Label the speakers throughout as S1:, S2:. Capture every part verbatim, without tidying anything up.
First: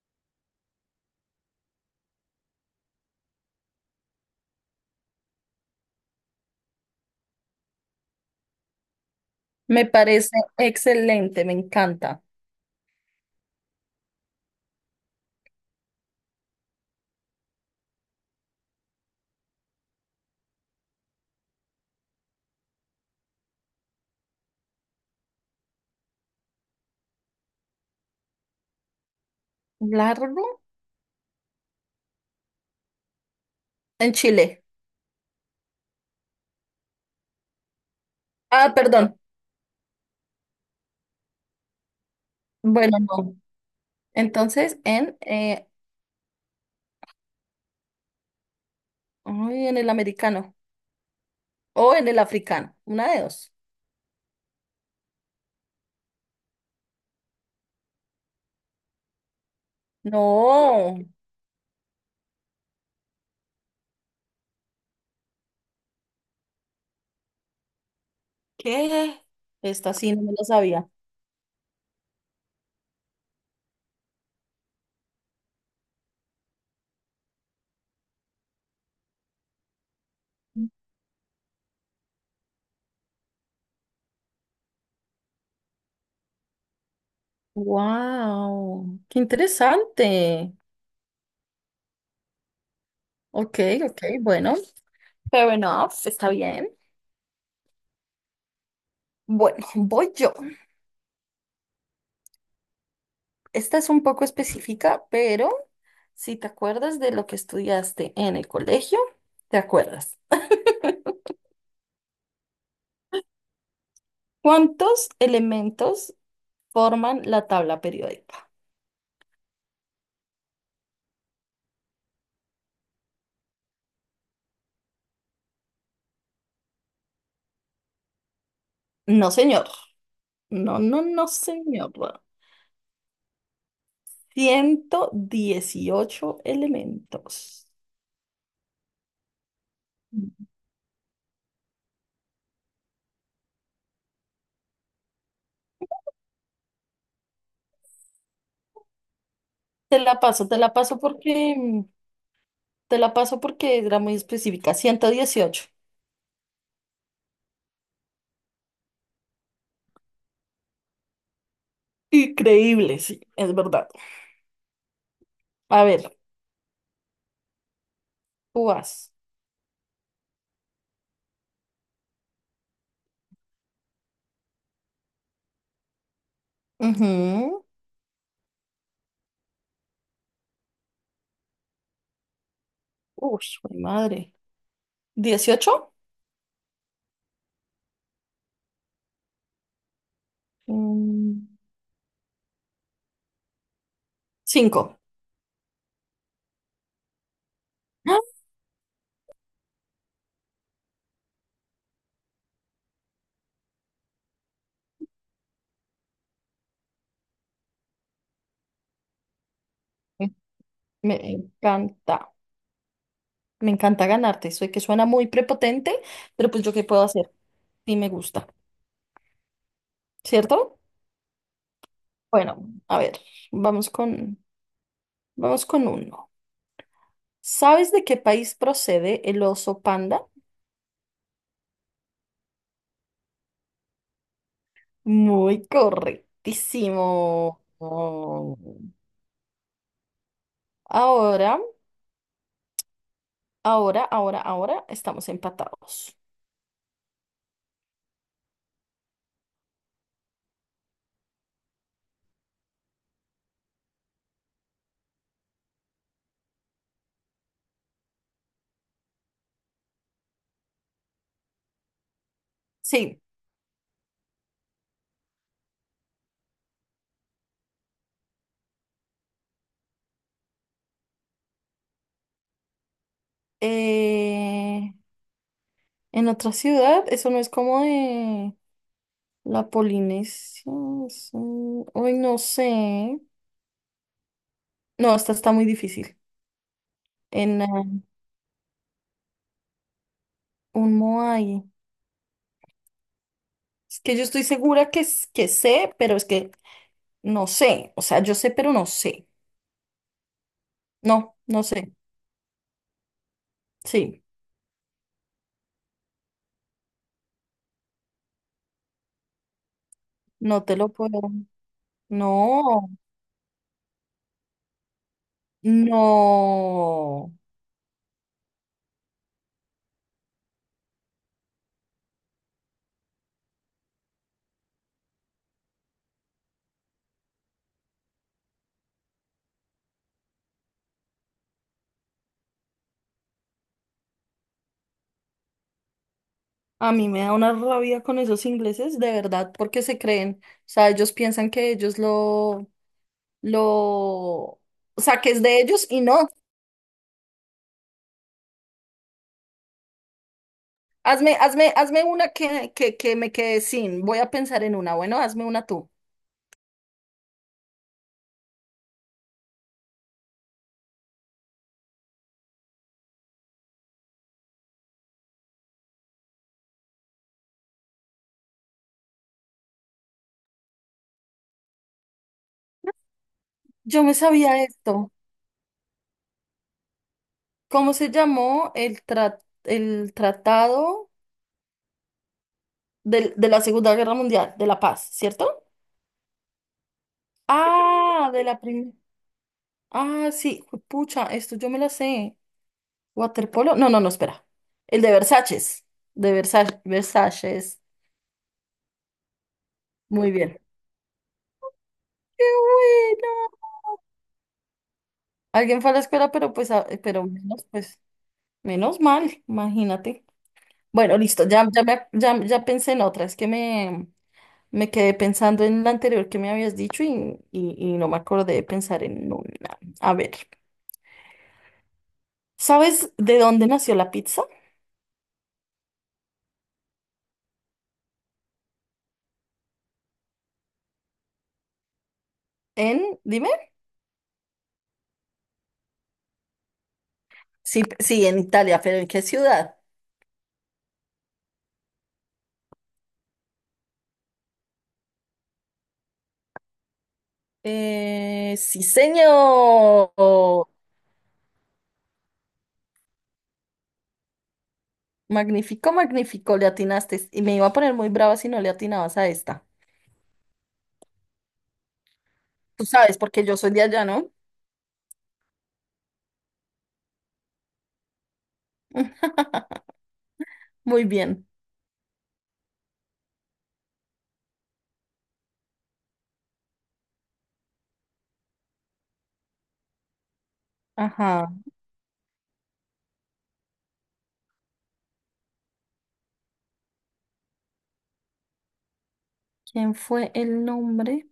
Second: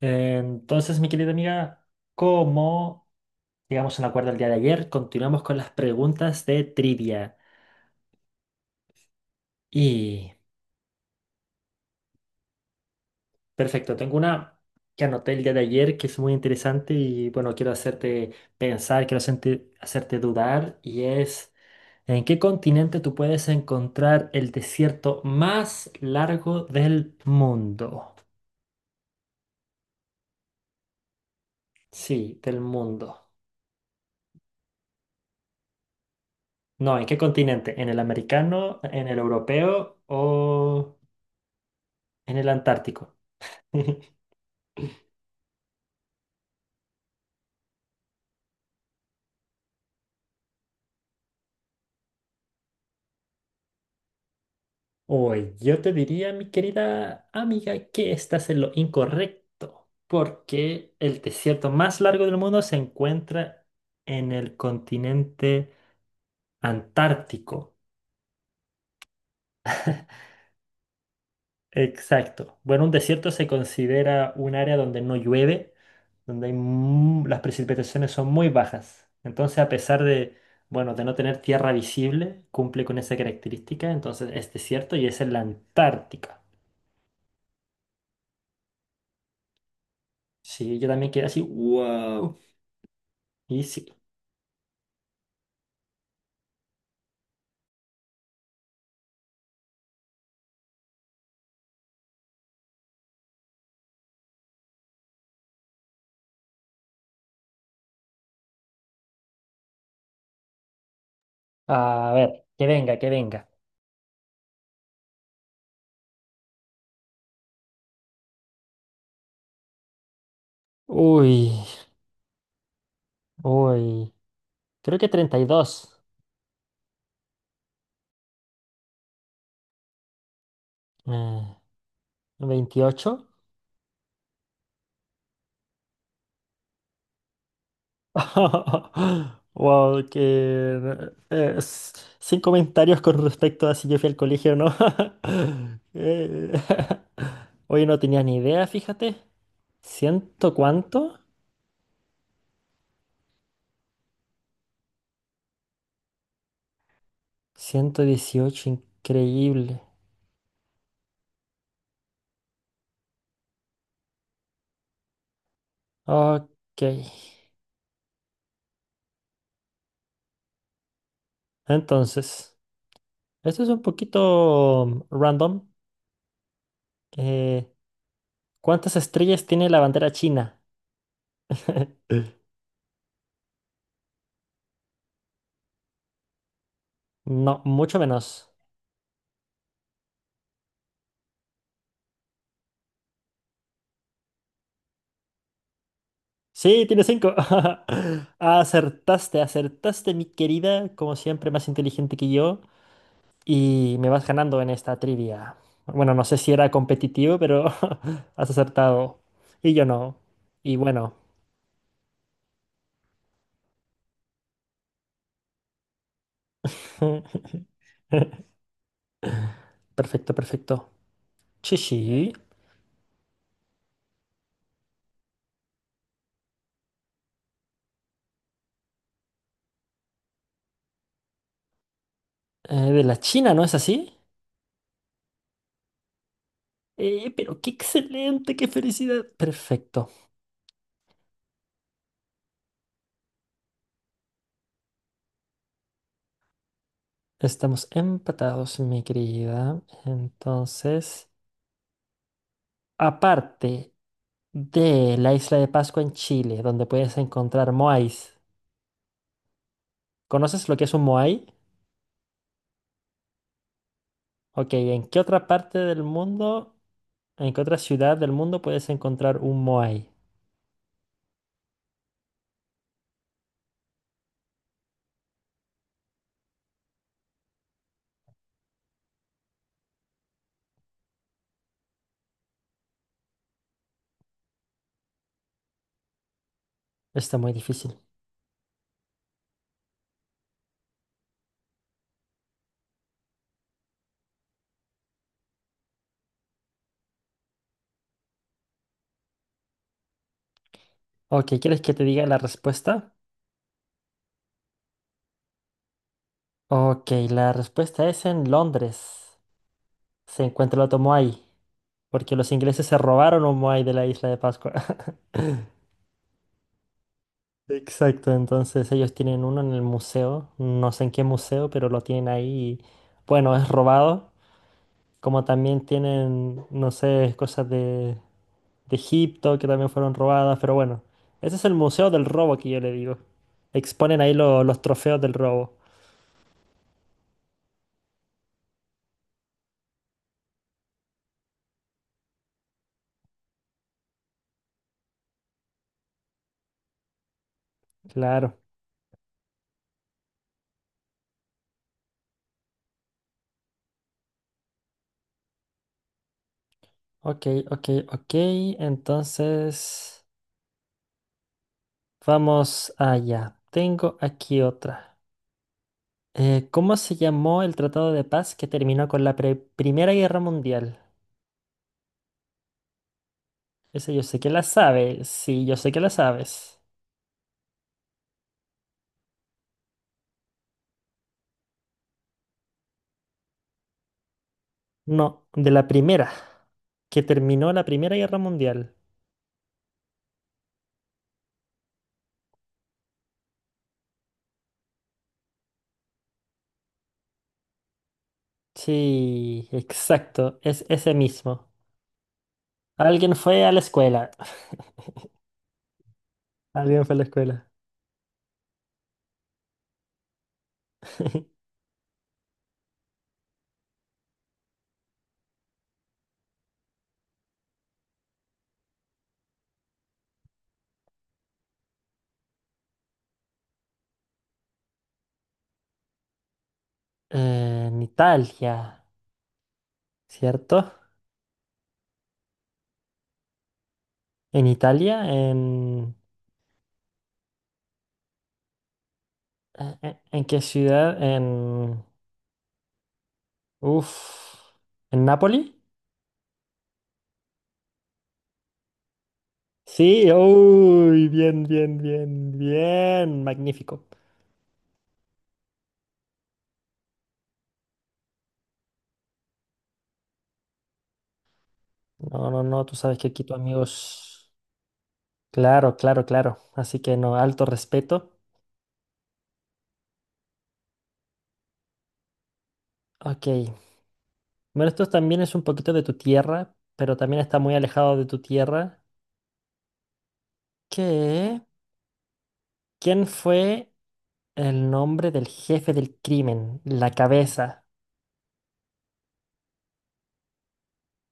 S1: Entonces, mi querida amiga, como llegamos a un acuerdo el día de ayer, continuamos con las preguntas de trivia.
S2: Me
S1: Y
S2: parece excelente, me encanta.
S1: perfecto, tengo una que anoté el día de ayer que es muy interesante y bueno, quiero hacerte pensar, quiero hacerte, hacerte dudar y es, ¿en qué continente tú puedes encontrar el desierto más largo del mundo?
S2: Largo
S1: Sí, del mundo.
S2: en Chile.
S1: No, ¿en qué continente? ¿En el
S2: Ah,
S1: americano, en el
S2: perdón.
S1: europeo o en el
S2: Bueno,
S1: antártico?
S2: no. Entonces, en, eh, ay, en el americano o en el africano. Una de dos.
S1: Hoy yo te diría, mi querida amiga, que estás en lo incorrecto, porque
S2: No.
S1: el desierto más largo del mundo se encuentra en el continente antártico.
S2: ¿Qué? Esta sí no me lo sabía.
S1: Exacto. Bueno, un desierto se considera un área donde no llueve, donde hay mu- las precipitaciones son muy bajas. Entonces, a pesar de, bueno, de no tener tierra visible, cumple con esa característica, entonces es desierto y es en la Antártica.
S2: Wow, qué interesante.
S1: Sí, yo también quedé así, wow.
S2: Ok,
S1: Y sí.
S2: ok, bueno. Fair enough, está bien. Bueno, voy yo. Esta es un poco específica, pero si te acuerdas de lo que estudiaste en el colegio, te acuerdas.
S1: A ver, que venga, que venga.
S2: ¿Cuántos elementos forman la tabla periódica?
S1: Uy, uy. Creo que treinta y dos.
S2: No, señor. No, no, no,
S1: Eh,
S2: señor.
S1: veintiocho.
S2: Ciento dieciocho elementos.
S1: Wow, que... eh, s- sin comentarios con respecto a si yo fui al colegio o no. Eh, Oye, no tenía ni idea, fíjate.
S2: Te la paso,
S1: ¿Ciento
S2: te la paso
S1: cuánto?
S2: porque mm, te la paso porque era muy específica. Ciento dieciocho.
S1: Ciento dieciocho, increíble.
S2: Increíble, sí, es verdad. A ver,
S1: Ok.
S2: tú vas.
S1: Entonces, esto es un poquito mm, random.
S2: Ujú.
S1: Eh, ¿Cuántas estrellas tiene la bandera china?
S2: Uy, jue madre. Dieciocho.
S1: No, mucho menos.
S2: Cinco.
S1: Sí, tiene cinco.
S2: ¡Ah!
S1: Acertaste, acertaste, mi querida. Como siempre, más inteligente que yo. Y me vas ganando en esta trivia. Bueno, no sé si era competitivo, pero has acertado. Y yo no. Y bueno.
S2: Me encanta. Me encanta ganarte. Soy que suena muy prepotente, pero pues yo qué puedo hacer. Sí me gusta,
S1: Perfecto,
S2: ¿cierto?
S1: perfecto. Sí, sí.
S2: Bueno, a ver, vamos con, vamos con uno. ¿Sabes de qué país procede el oso panda?
S1: Eh, de la China, ¿no es así?
S2: Muy
S1: Eh, pero
S2: correctísimo.
S1: qué excelente,
S2: Oh.
S1: qué felicidad. Perfecto.
S2: Ahora, ahora, ahora, ahora estamos empatados.
S1: Estamos empatados, mi querida. Entonces, aparte de la isla de Pascua en Chile, donde puedes encontrar moais, ¿conoces lo que es un moai?
S2: Sí.
S1: Ok, ¿en qué otra parte del mundo, en qué otra ciudad del mundo puedes encontrar un moai?
S2: eh, En otra ciudad, eso no es como de la Polinesia. Es Uy, no sé. No, esta está muy difícil.
S1: Está muy
S2: En eh,
S1: difícil.
S2: un Moai. Es que yo estoy segura que, s- que sé, pero es que no sé. O sea, yo sé, pero no sé. No,
S1: Ok,
S2: no
S1: ¿quieres
S2: sé.
S1: que te diga la respuesta?
S2: Sí,
S1: Ok, la respuesta es en Londres. Se
S2: no te
S1: encuentra el
S2: lo
S1: otro
S2: puedo.
S1: moai, porque los ingleses
S2: No,
S1: se robaron un moai de la isla de Pascua.
S2: no.
S1: Exacto, entonces ellos tienen uno en el museo, no sé en qué museo, pero lo tienen ahí y bueno, es robado, como también tienen, no sé, cosas de, de Egipto que también fueron robadas, pero bueno, ese es el museo del robo que yo le digo. Exponen ahí lo- los trofeos del robo.
S2: A mí me da una rabia con esos ingleses, de verdad, porque se creen. O sea, ellos piensan que ellos lo lo saques de ellos y no.
S1: Claro.
S2: Hazme, hazme, hazme una que, que, que me quede sin. Voy a pensar en una. Bueno, hazme una tú.
S1: Ok, ok, ok, entonces vamos allá. Tengo aquí otra. Eh, ¿cómo se llamó el Tratado de Paz que terminó con la pre- Primera Guerra Mundial?
S2: Yo
S1: Esa
S2: me
S1: yo sé que
S2: sabía
S1: la
S2: esto.
S1: sabes. Sí, yo sé que la sabes.
S2: ¿Cómo se llamó el, tra- el tratado del- de la Segunda Guerra Mundial, de la paz,
S1: No,
S2: ¿cierto?
S1: de la primera. Que terminó la Primera
S2: Ah,
S1: Guerra
S2: de la primera.
S1: Mundial.
S2: Ah, sí, pucha, esto yo me la sé. Waterpolo. No, no, no, espera. El de Versalles. De Versalles. Versalles.
S1: Sí,
S2: Muy bien.
S1: exacto. Es ese mismo.
S2: ¡Qué
S1: Alguien
S2: bueno!
S1: fue a la escuela.
S2: Alguien fue a la escuela, pero pues, a-
S1: Alguien fue a la
S2: pero menos,
S1: escuela.
S2: pues, menos mal, imagínate. Bueno, listo, ya, ya, me- ya, ya pensé en otra, es que me, me quedé pensando en la anterior que me habías dicho y, y, y no me acordé de pensar en una. A ver, ¿sabes de dónde nació la pizza?
S1: Eh, en Italia, ¿cierto?
S2: En, dime.
S1: En Italia, en...
S2: Sí, p- sí, en Italia, pero ¿en qué ciudad?
S1: ¿En en- en qué ciudad? En... Uf. ¿En Nápoli?
S2: Eh, sí, señor.
S1: Sí, uy, bien, bien, bien, bien. Magnífico.
S2: Magnífico, magnífico, le atinaste. Y me iba a poner muy brava si no le atinabas a esta.
S1: No, no, no,
S2: Tú
S1: tú
S2: sabes,
S1: sabes que
S2: porque
S1: aquí tu
S2: yo soy de allá, ¿no?
S1: amigos. Claro, claro, claro. Así que no, alto respeto.
S2: Muy bien.
S1: Ok. Bueno, esto también es un poquito de tu tierra, pero también está muy alejado de tu tierra.
S2: Ajá.
S1: ¿Qué? ¿Quién fue el nombre del jefe del crimen? La cabeza.
S2: ¿Quién fue el nombre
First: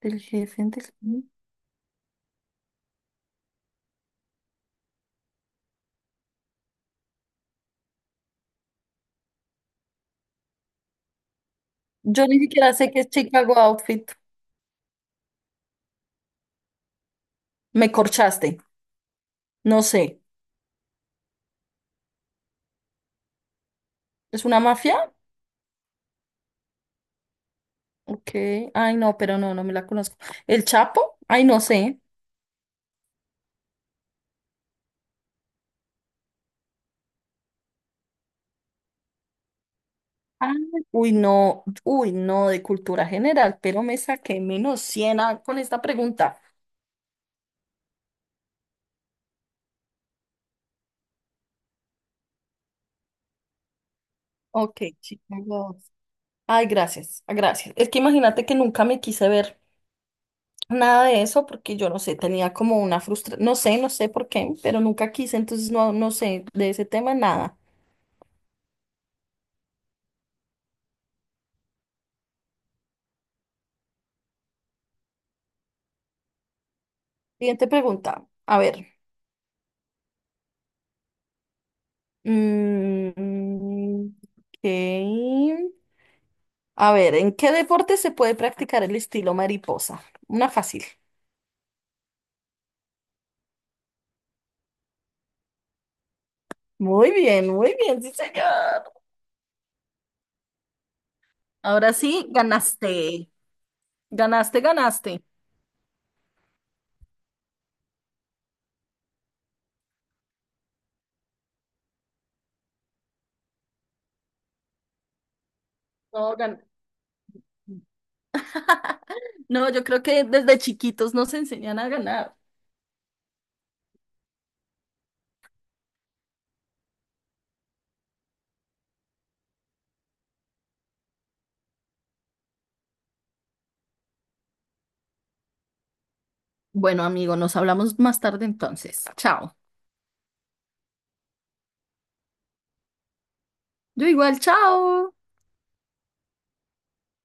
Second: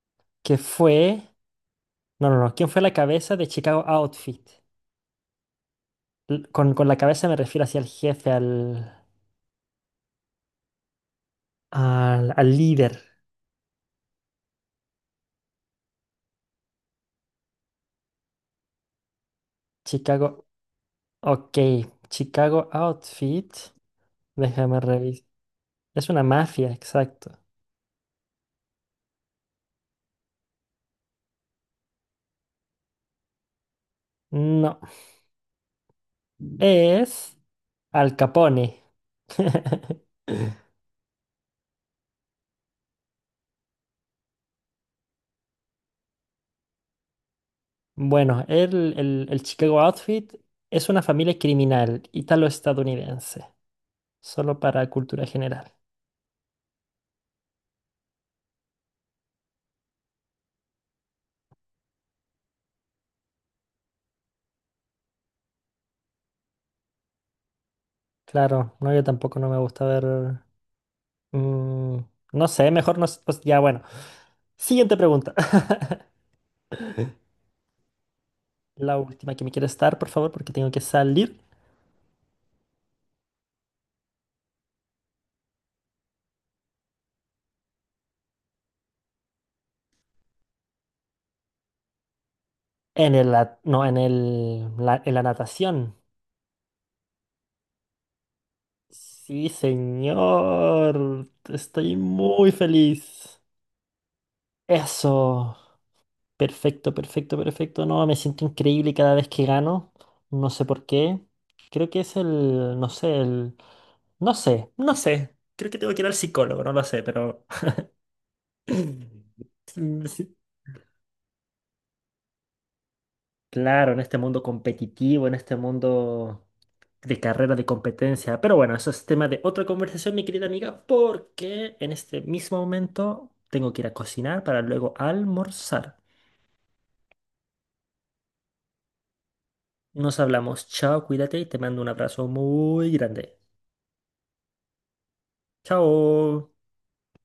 S2: del
S1: Que
S2: jefe antes?
S1: fue. No, no, no. ¿Quién fue la cabeza de Chicago Outfit? L- Con, con la cabeza me refiero hacia el jefe, al,
S2: Yo
S1: al,
S2: ni
S1: al
S2: siquiera sé qué
S1: líder.
S2: es Chicago Outfit. Me corchaste. No sé.
S1: Chicago. Ok. Chicago Outfit.
S2: ¿Es una
S1: Déjame
S2: mafia?
S1: revisar. Es una mafia, exacto.
S2: Ok. Ay, no, pero no, no me la conozco. ¿El Chapo? Ay, no sé.
S1: No, es Al Capone.
S2: Ah, uy, no. Uy, no, de cultura general, pero me saqué menos cien a- con esta pregunta.
S1: Bueno, el, el- el Chicago Outfit es una familia criminal italo-estadounidense, solo
S2: Ok,
S1: para cultura
S2: Chicago
S1: general.
S2: Outfit. Ay, gracias, gracias. Es que imagínate que nunca me quise ver. Nada de eso porque yo no sé, tenía como una frustración, no sé, no sé por qué, pero nunca quise, entonces no, no sé de ese tema nada.
S1: Claro, no, yo tampoco no me gusta ver... mm, no sé, mejor no... s- pues ya, bueno. Siguiente pregunta.
S2: Siguiente pregunta, a
S1: La
S2: ver.
S1: última que me quiere estar, por favor, porque tengo que salir
S2: Mm, ok. A ver, ¿en qué deporte se puede practicar el estilo mariposa? Una fácil.
S1: en el... at- no, en el... la- en la natación.
S2: Muy bien, muy bien, sí, señor.
S1: Sí, señor.
S2: Ahora
S1: Estoy
S2: sí,
S1: muy
S2: ganaste.
S1: feliz.
S2: Ganaste, ganaste.
S1: Eso. Perfecto, perfecto, perfecto. No, me siento increíble cada vez que gano. No sé por qué. Creo que es el, no sé, el... No sé, no sé. Creo que tengo que ir al
S2: No,
S1: psicólogo,
S2: gan-
S1: no lo sé, pero...
S2: no, yo creo que
S1: Sí,
S2: desde chiquitos nos enseñan a ganar.
S1: claro, en este mundo competitivo, en este mundo de carrera de competencia. Pero bueno, eso es tema de otra conversación, mi querida amiga, porque en este mismo momento tengo que ir a cocinar para luego almorzar.
S2: Bueno, amigo, nos hablamos más tarde entonces. Chao.
S1: Nos hablamos, chao, cuídate y te mando un abrazo muy grande.
S2: Yo igual, chao.
S1: Chao.